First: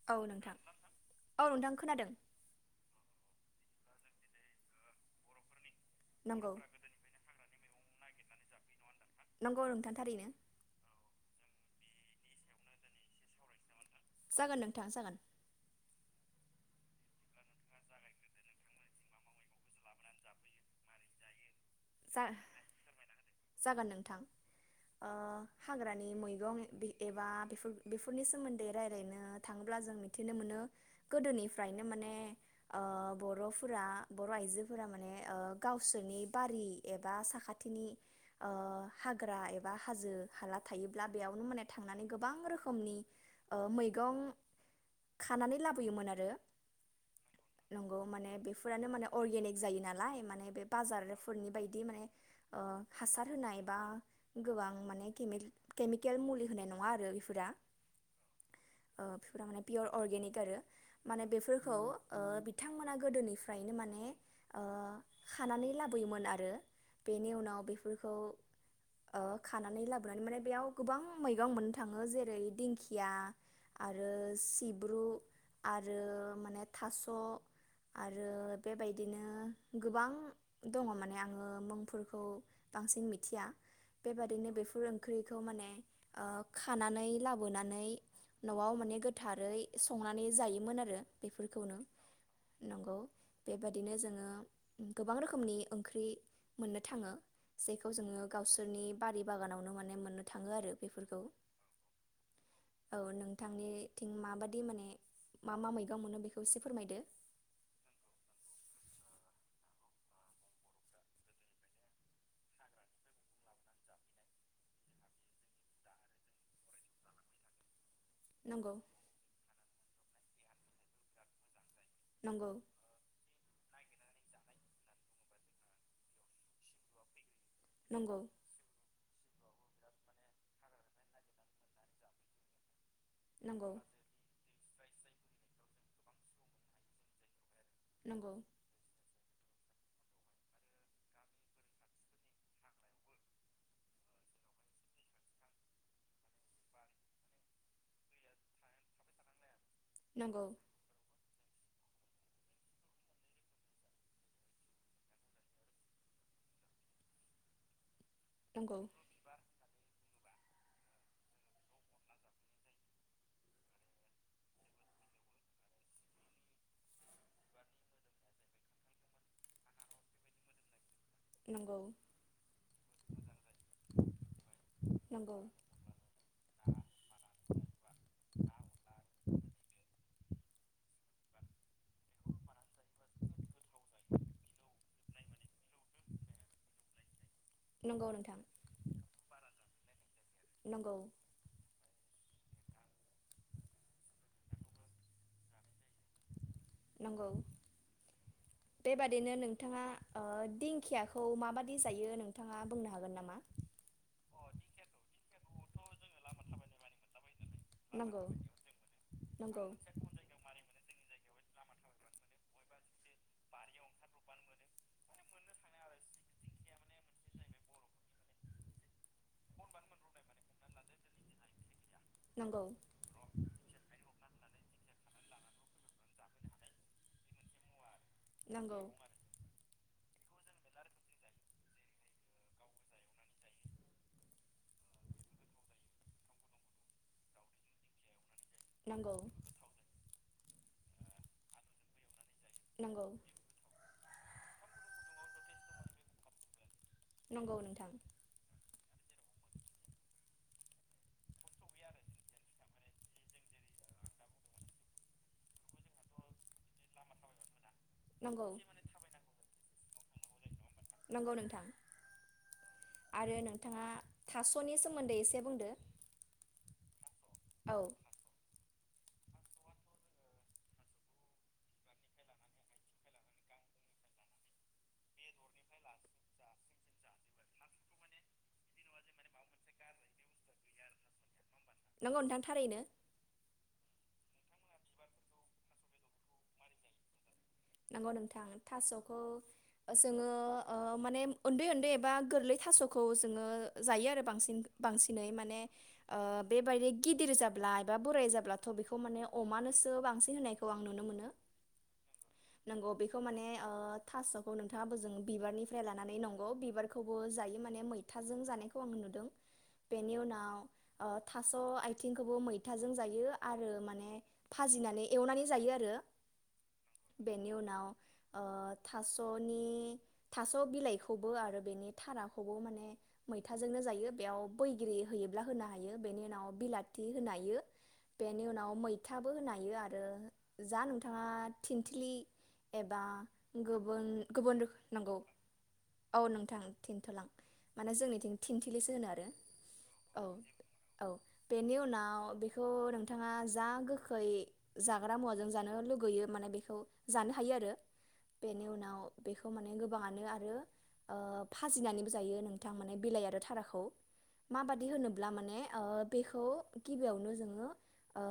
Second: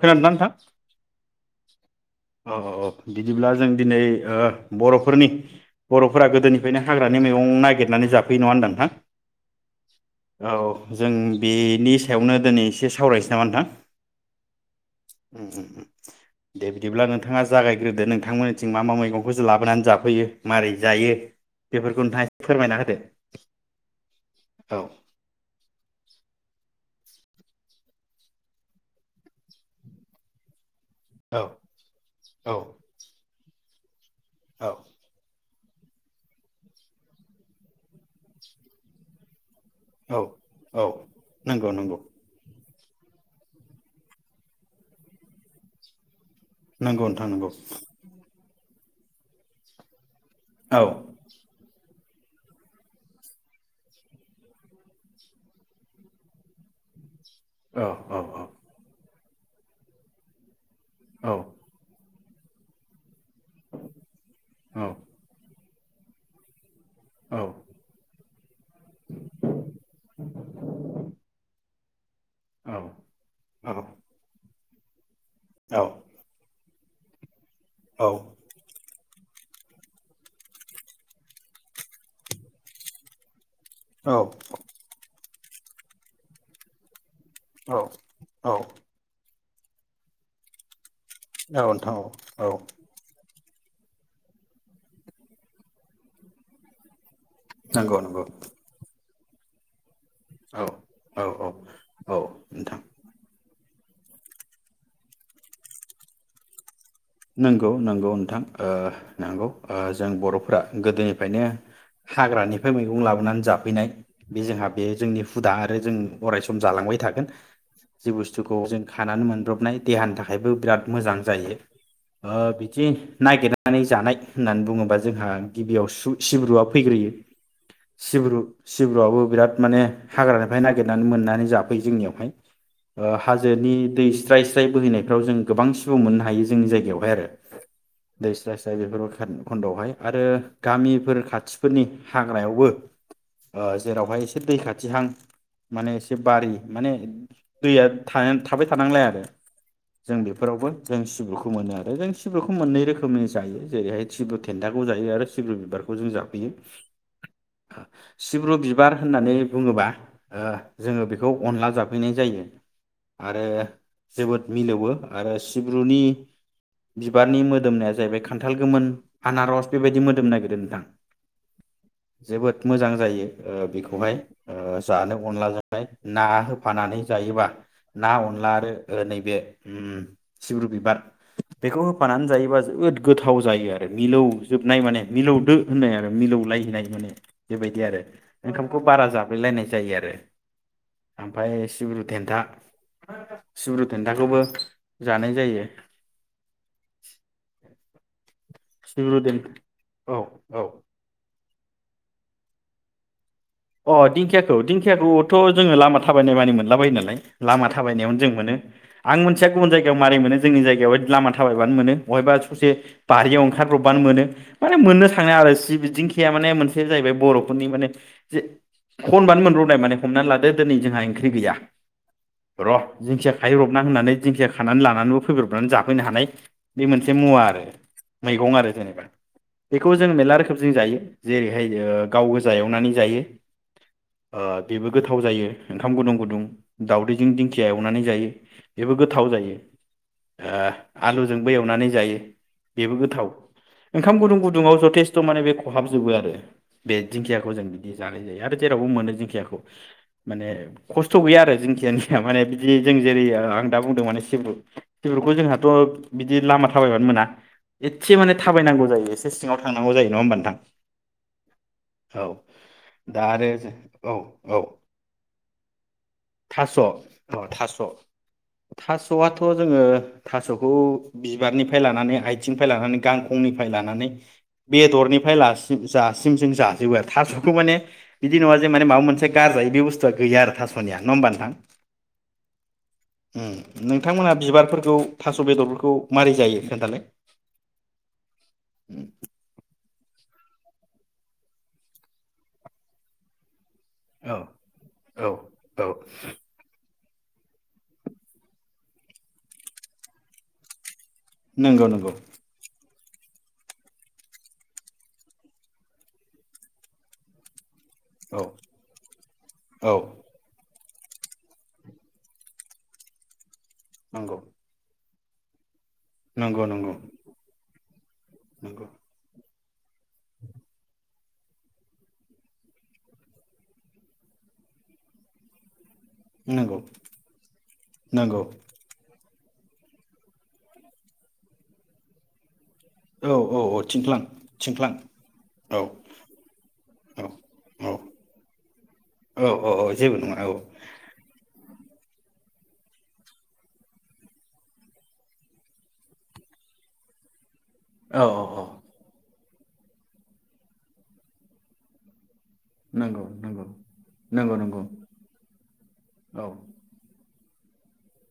खोनादोंना नोंथां औ नोंथां खोनादों औ औ औ बिदिब्ला जों दिनै बर'फोरनि बर'फोरा नंगौ गोदोनिफ्रायनो हाग्रानि मैगं नागिरनानै जाफैयो नङा होनबा नोंथां नंगौ नोंथां थारैनो औ जों बेनि सायावनो दिनै एसे सावरायसै नामा नोंथां जागोन नोंथां जागोन उम उम उम दे दिब्ला नोंथाङा जागायग्रोदो नोंथांमोननिथिं मा मा मैगंखौसोज लाबोनानै जाफैयो माबारै जायो। बेफोरखौ जा नोंथाङा एसे फोरमायना होदो जागोन नोंथां औ ओ हाग्रानि मैगं बि एबा बेफोर बेफोरनि सोमोन्दै रायलायनो थाङोब्ला जों मिथिनो मोनो। औ गोदोनिफ्रायनो माने औ ओ बर'फ। फुरा। बर' आइजोफोरा माने ओ। गावसोरनि बारि। एबा साखाथिनि‌ओ हाग्रा एब बा हाजो औ हाला औ थायोब्ला बेयावनो माने नंगौ नंगौ थांनानै गोबां रोख खोमनि ओ मैगं खानानै लाबोयोमोन आरो। नोंगौ नोंथां नोंगौ। फोरानो माने अर्गेनिक जायो नालाय मान बेबे औ बाजारफोरनि बायद माने ओ हासार होनाय बबा गोबां माने केमिल केमिकेल मुलि होनाय नङा आरो बेफोरा औ औ औ। ओ बफिफोरा माने पियर अरगेनिक आरो। माने औ बेफोरखौ। ओ बिथांमोना गोदोनिब फ्रायनो माने ओ औ खानानै लाब बोयोमोन आरो। बेनि उनाव बेफोरखौ ओ खानानै लाबोनानै माने बेयाव गोबां मैगं मोन थाङो जे रै दिंखिया औ आरो सिब औ आरो माने थास'। औ आरो बे बाय इदिनो गोबां दङ माने आङो। मुंफोरखौ बांसिन मिथिया। औ बेबादिनो बेफोर ओंख्रि खौ माने ओ खानानै लाब औ बोनानै औ न'आव माने गोथार गोरै संनानै जायोमोन आरो। औ बेफोरखौनो नोथां औ औ। नंगौ बेबादिनो जोङो गोबां रोखोमनि ओंख्रि। मोननो थाङो। जेखौ नंगौ जोङो नंगौ गावसोरनि बारि बागानावनो माने मोन मोननो औ थादों बिफोरखौ औ औ औ नोंथां औ नों, नोंथांनिथिं माबादि माने मा मा मैगं मोनो बेखौ एसे फोरमायदो नंगौ नंगौ नोंथां ओ नंगौ जों बर'फोरा गोदोनिफ्रायनो हाग्रानिफ्राय मैगं लाबोनानै जाफैनाय बे जोङा बे जोंनि हुदा आरो जों अराय सम जालांबाय थागोन, जि बुस्थुखौ नंगौ जों खानानै मोनब्रबनाय देहानि थाखा आयबो बिराद मोजां जायो। ओ नंगौ बिदि नागिरनानै जानाय, होननानै बुङोबा जोंहा गिबियाव सु सिब्रुआ फैग्रोयो, नंगौ सिब्रु सिब्रुआबो बिराद माने हाग्रानिफ्राय नागिरनानै मोननानै जाफैयो जोंनियावहाय, नंगौ हाजोनि दै स्राय थाइ बोैहैनायफ्राव जों गोबां सिबु मोननो हायो जोंनि जायगायाव, बाय आरो दै नंगौ स्राय स्राय [unintelligible] खन्दआवहाय आरो गामिफोर खाथिफोरनि हाग्रायावबो ओ जेरावहाय एसे दै खाथिहां माने एसे बारि माने दैया थाया थाबाय थानांलाय आरो जों नंगौ बेफोरावबो जों सिब्रुखौ मोनो दा जों सिब्रुखौ मोननै रोखोमै जायो जेरैहाय सिब्रु थेन्थाखौ जायो आरो सिब्रु बिबारखौ जों जाफैयो सिब्रु नंगौ बिबार होननानै बुङोबा ओ जोङो बेखौ अनला जाफैनाय जायो आरो जोबोद मिलौवो आरो सिब्रुनि बिबारनि मोदोमनाया जाहैबाय खान्थाल गोमोन आनारस बेबायदि मोदोम नागिरदों नोंथां नंगौ जोबोद मोजां जायो बेखौहाय जानो नंगौ अनलाजोंहाय ना होफानानै जायोबा ना अनला आरो नैबे सिब्रु बिबार बेखौ होफानानै जायोबा जोबोद गोथाव जायो आरो। मिलौजोबनाय माने मिलौदो होननाय आरो मिलौलायनाय माने बेबायदि आरो नंगौ नोंथां ओंखामखौ बारा जाब्लेलायनाय जायो आरो नंगौ ओमफ्राय सिब्रु देन्था सिब्रु देन्थाखौबो जानाय जायो। नंगौ सिब्रु बेबादिनो देन्था नोंथाङा औ औ दिंखियाखौ माबाद [unintelligible] जायो अ दिंखियाखौ दिंखियाखौथ' जोङो लामा थाबायनाय मानि मोनला बायो नालाय लामा थाबायनायावनो नंगौ जों मोनो आं मोनथिया नंगौ गुबुन जायगायाव मारै मोनो जोंनि जायगायाव लामा थाबायबानो मोनो बहायबा ससे बारियाव ओंखारब्रबानो मोनो माने मोननो थाङो आरो सि बिदिंखिया माने मोनसे जाहैबाय बर'फोरनि माने जे खनबानो मोनब्रनाय माने हमनानै लादो दिनै जोंहा ओंख्रि गैया नंगौ र' दिंखिया खाहैब्रबनां होननानै दिंखिया खानानै लानानैबो फैब्रबनानै जाफैनो हानाय बे मोनसे मुवा आरो मैगं आरो नंगौ जेनेबा बेखौ जों मेरला रोखोम जों जायो जेरैहाय गाव गोजा एवनानै जायो ओ बेबो गोथाव जायो ओंखाम गुदुं गुदुं दावदैजों दिंखिया एवनानै जायो बेबो नंगौ गोथाव जायो ओ आलुजोंबो एवनानै जायो बेबो नंगौ गोथाव ओंखाम गुदुं गुदुंङाव जथेस्थ' माने बे खहाब जोबो आरो बे दिंखियाखौ नंगौ जों नोंथां आरो जेरावबो मोनो दिंखियाखौ माने खस्थ' गैया आरो जिंखियानिया माने बिदि जों जेरै आं दा बुंदों माने सिब्रु सिब्रुखौ जोंहाथ' बिदि लामा थाबायबानो मोना। एदसे माने नंगौ थाबायनांगौ जायो एसे सिङाव थांनांगौ जायो नङा होमबा नोंथां नंगौ नोंथां औ दा आरो जों नोंथाङा औ औ थास'नि सोमोन्दै एसे बुंदो थास' औ औ थास' थास'आथ' जोङो थास'खौ बिबारनिफ्राय लानानै आथिंनिफ्राय लानानै गांखंनिफ्राय लानानै बेदरनिफ्रायसि जासिम जों जाजोबो आरो थास' बेखौ माने बिदि नङा जे माने माबा मोनसे गारजायो बे बस्थुआ गैया आरो थास'निया ना होमबा नोंथां नंगौ नोंथां थारैनो उम नोंथांमोना बिबारफोरखौ थास' बेदरफोरखौ मारै जायो खोन्थालाय नंगौ नोंथां थास'खौ जोङो ओ माने उन्दै उन्दै एबा गोरलै थास'खौ जोङो जायो आरो औ बांसिन बांसिनै औ माने औ ओ बेबायदि गिदिर जाब्ला एबा बोराय जाब्लाथ' बेखौ माने अमानोसो बांसिन होनायखौ आं नुनो मोनो। नंगौ नंगौ बेखौ माने ओ थास'खौ नोंथाङो जों बिबारनिफ्राय लानानै नंगौ बिबारखौबो जायो माने मै थाजों औ जानायखौ आं नुदों औ बेनि उनाव ओ थास' आथिंखौबो मैथाजों जायो आरो माने नंगौ भाजिनानै एवनानै जायो आरो नंगौ नंगौ बेनि उनाव ओ नंगौ थास' नि थास' बिलाइ खौबो आरो बेनि थाराखौबो माने मैथाजोंनो जायो बेयाव बैगिरि होयोब्ला होनो हायो बेनि उनाव नंगौ बिलाथि होनो हायो बेनि नंगौ उनाव मैथा बो होन्नो हायो आरो जा नोंथाङा थिन थ्लि। एबा औ औ औ गोबोन थिंख्लां गोबोन रोखो थिंख्लां नांगौ औ नोंथां औ थेनथ'लां मानो जोंनिथिं थिनथिलिसो होनो आरो औ औ जेबो औ नङा औ बेनि उना आव बेखौ नोंथाङा जा गोखै जाग्रा मुवाजों जानो लुगैयो माने बेख औ जानो हायो आरो। औ औ औ बेनि उनाव। बेखौ माने गोबाङानो आरो ओ फाजिनानैबो जायो नों थां माने नंगौ बिलाइ आरो नंगौ थाराखौ नंगौ नंगौ माबादि होनोब्ला माने ओ औ बेखौ गिबियावनो जोङो ओ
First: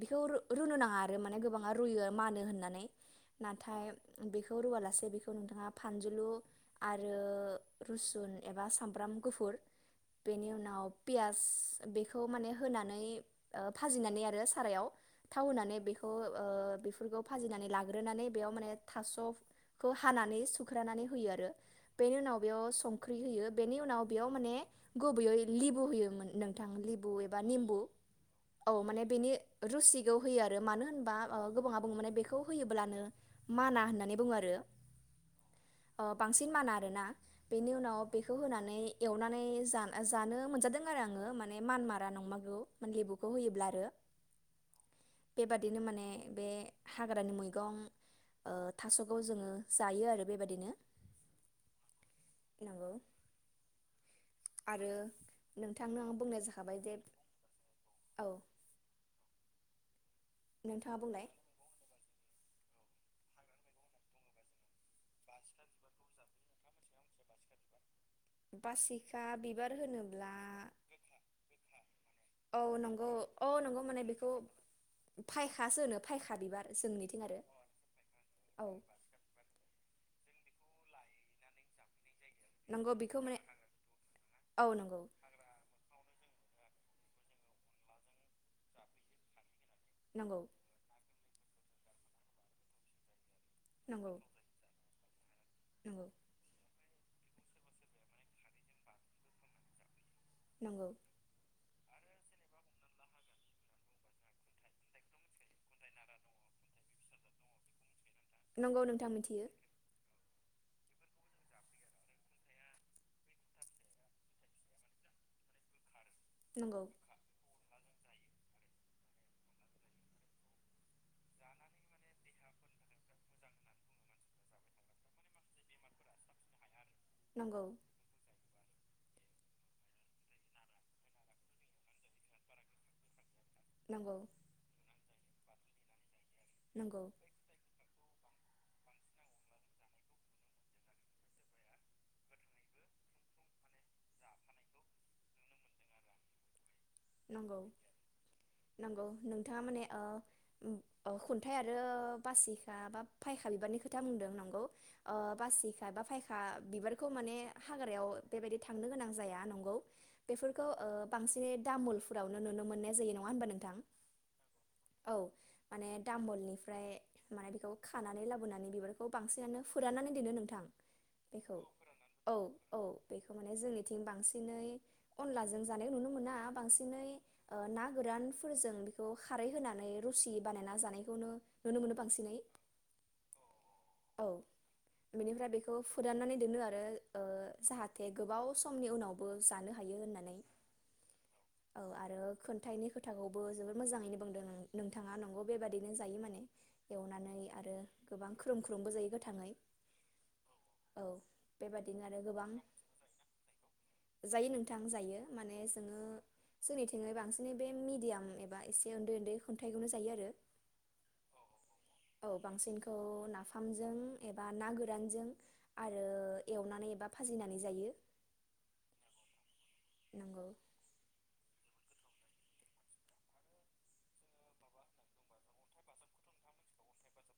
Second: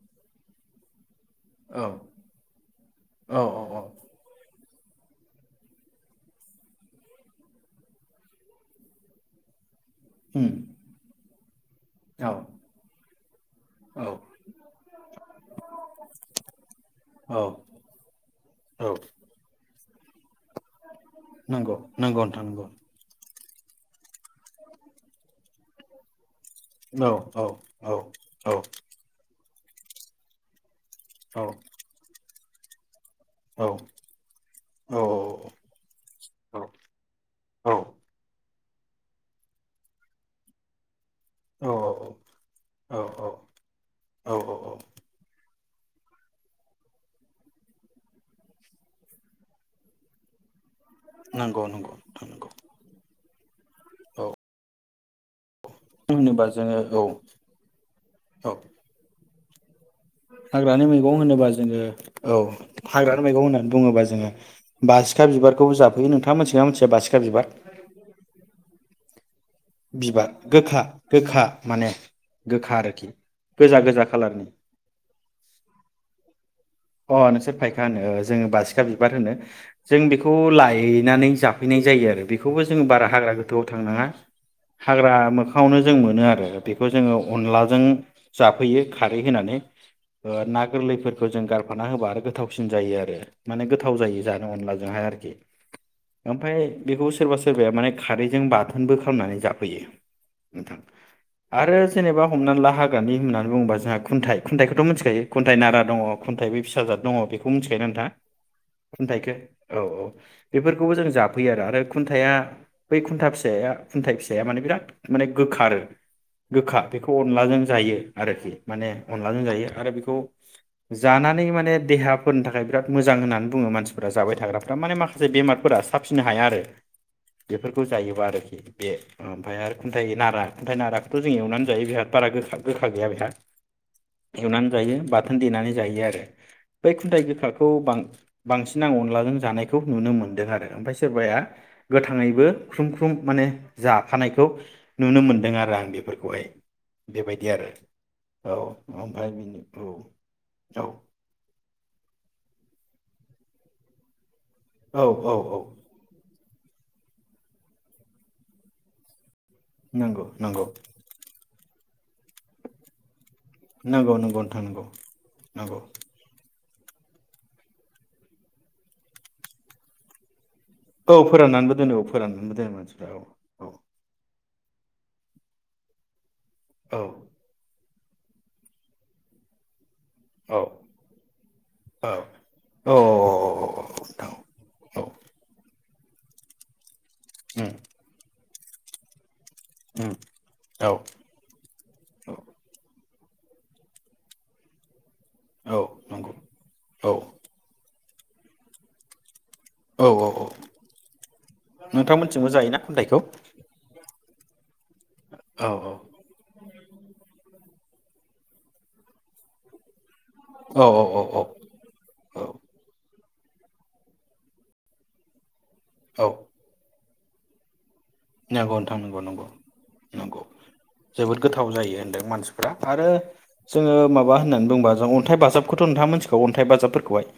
बिखौ रु-रुनो नाङा आरो माने गोबाङा औ रुयो मानो होननानै। औ औ नाथाय बेख खौ रुवालासे बेखौ नोंथाङा फानजुलु आरो रुसुन एबा सामब्राम गुफुर। बेनि उम उनाव पियास बेखौ औ माने होनानै ओ औ भाजिनानै आरो सारायाव थाव होनानै बेखौ ओ बेफोरखौ औ फाजिनानै लाग्रोनानै बेयाव माने औ थास' खौ हानानै स ख्रानानै होयो आरो नंगौ बेनि नंगौ उनाव नोंथां नंगौ बेयाव संख्रि होयो। बेनि उनाव बेयाव माने गुबोयै लिबु होयोमोन नों थां औ लिबु एबा औ निम्बु औ औ माने बेनि रुसिगौ होयो आरो मानो ह होनबा माबा गोबाङा बुङो माने बेख खौ होयोबोलानो माना होननानै बुङो आरो औ औ ओ बांसिन माना आरोना बेनि उनाव बेखौ होनान नै एवनानै जान-जानो मोनजादों आरो आं। ङो माने मानमारा नंमारगौ मान लेबुखौ होयोब्ला आरो बेबाद दिनो माने बे हाग्रानि मैगं ओ थास'गोव जोङो जायो आरो बेबायदिनो। नोंगौ नंगौ नंगौ औ आरो नोंथांनो आं बुंनाय होनोबा जोङो जाखाबाय जे औ औ। हाग्रानि नोंथाङा मैगं बुंलाय होनोबा जोङो औ। हाग्रानि मैगं होननानै बुङोबा जोङो बासिखा बिबारखौबो जाफैयो नोंथाङा मोनथिगोना मिथिया बासिखा बिबार? बासिखा बिब बिबार गोखा गोखा। माने। औ गोखा आरोखि नंगौ अ' नंगौ गोजा माने गोजा बेखौ खालारनि फायखासो होनो फायखा बिबार। अ जोंनिथिं आरो नोंसोर फायखा होनो जोङो औ बासिखा बिबार होनो जों बेखौ खौ लायनानै जाफैनाय जायो आरो। बेखौबो जों नंगौ बारा बेखौ हाग्रा माने गोथौआव थांनाङा औ नंगौ हाग्रा मोखाङावनो जों मोनो आरो। बेखौ जोङो अनलाजों जाफैयो खारै होनानै नंगौ ना गोरलैफोर जों गार हफाना होबा आरो गोथावसिन जायो आरो। माने गोथाव नंगौ जायो जानो अनलाजोंहाय आरोखि। नंगौ खि। ओमफ्राय बेखौ सोरबा सोरबाया माने खारैजों बाथोनबो खालामनानै जाफैयो। नोंथां नंगौ आरो जेनेबा हमनानै ला हाग्रानि होननानै बुङोबा जोंहा खुनथाइ खुन्थाइखौथ' मिथिखायो खुन्थाइ नारा दङ। खुन्थाइबो फिसाजाद दङ बेखौ मोन मिथिखायो नोंथाङा? नंगौ नोंथां खुनथाइखो मिथियो औ औ। बेफोरखौबो जों जाफैयो आरो खुन्थाइआ बै खुन्था फिसाया खुन्थाइ फिसाया माने बिराद माने गोखा आरो। गोखा नंगौ बेखौ अनलाजों जायो। आरोखि माने अनलाजों जायो आरो बेखौ जानानै माने देहाफोरनि थाखाय बिराद मोजां होननानै बुङो मानसिफोरा जाबाय थाग्राफ्रा माने माखासे बेमारफोरा साबसिननो हाया आरो। नंगौ बेफोरखौ जायोबा आरोखि। बे ओमफ्राय आरो खुन्थाइ नारा खन्थाइ नाराखौथ' जों एवनानै जायो बेहा बारा गोखा गोखा गैया बेहा। नंगौ एवनानै जायो बा थोन दनानानै जायो आरो बै नंगौ खुन्थायाइ बिखौ बां बांसिन आं अनलाजों जानायखौ नुनो मोन्दों आरो ओमफफ्राय सोरबाया गोथाङैबो ख्रुम ख्रुम माने जाखानायखौ नुनो मोनदों आरो आं बेफोरखौहाय। बेबायदि नंगौ आरो औ ओमफ्राय बेनि औ औ अ खुन्थाइ आरो बासिखा बा फायखालिबानि खोथा बुंदों नं गौ औ ओ औ औ बा फायखा बिबा खौ माने हाग्रायाव बेबायदि थांनो गोनां जाया नंगौ बेफोरखौ ओ बांसिनै तामुलफोरावनो नुनो मोननाय जायो नङा होनबा नोंथां नंगौ नंगौ नोंथां नंगौ औ नंगौ माने दामलनि फ्राय माने बेखौ खानानै लाबोनानै बिबारखौ बांसिनानो फोराननानै दोनो नोंथां। औ बेखौ फोराननानैबो दोनो औ फोराननानैबो दोनो मानसिफ्रा औ औ बिनै अनलाजों जानायखौ नुनो मोना औ बांसिनै औ ओ ना गोरानफोरजों बेखौ खारै होनानै रुसि औ बानायना जानायखौनो नुनो मोनो औ बांसिनै औ औ नोंथां औ उम बेनिफ्राय बेखौ फोरानानै दोनो आरो ओ जाहाथे गोबाव समनि उनावबो जानो हायो उम होननानै औ औ आरो औ खोनन्थाइनि खो थाखौबो जोबोर मोजाङैनो बुंदों नों थांङा नंगौ औ बेबादिनो जायो नंगौ माने औ एवनानै आरो गोबां ख्रोम ख्रोमबो जायो गोथाङै औ औ औ औ बेबादिनो आरो नोंथांमोनथिबो गोबां जायोना खुन्थाइखौ जायो नों थां जायो माने औ जोङो जोंनिथिङै बांसिनै बे मिडियाम एबा एसे उन्दै उन्दै खुन्थाइखौनो जायो आरो औ औ औ औ बांसिनखौ ना नाफामजों एबा ना गोरानजों आरो एवनानै एबा फाजिनानै जायो नांगौ नोंथां नंगौ नंगौ नंगौ जोबोद गोथा व जायो होनदों मानसिफ्रा आरो जोङो माबा होननानै बुंबा जों अन्थाइ बाजाबखौथ' नोंथाङा मोनथिगौ अन्थाइ बाजाबफोरखौहाय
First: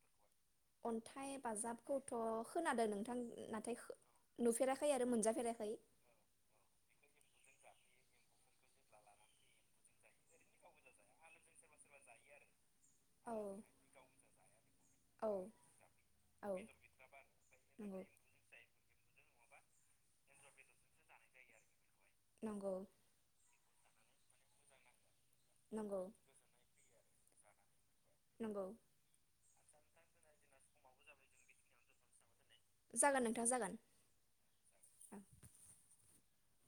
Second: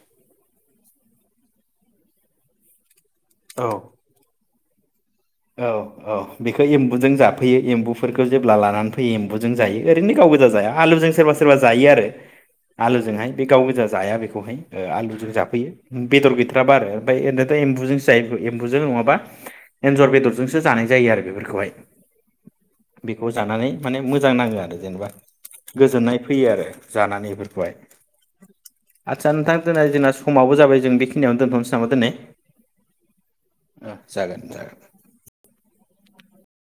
अन्थाइ बाजाबखौथ' खोनादों नों औ नाथाय नुफेराखै आरो औ मोनजाफेराखै औ बेखौ एम्बुजों जाफैयो एम्बु एम्बुफोरखौ जेब्ला लानानै फैयो एम्बुजों जायो ओरैनो गाव गोजा जाया आलुजों सोरबा सोरबा जायो आरो आलुजोंहाय औ बे गाव गोजा जाया बेखौहाय औ आलुजों जाफैयो बेदर औ गैद्राबा आरो ओमफ्राय ओैनोथ' एम्बुजों नंगौ सो जायो एम्बुजों नङाबा एन्जर बेदरजोंसो जानाय जायो आरो बेफोरखौहाय नंगौ बेखौ जानानै माने मोजां नाङो आरो जेनेबा नंगौ गोजोननाय फैयो आरो जानानै बेफोरखौहाय नंगौ आदसा नोंथां [inaudible] जोंना समाबो जाबाय जों बेखिनियाव दोनथ'नोसै नामा दनै जागोन नोंथां जागोन जागोन जागोन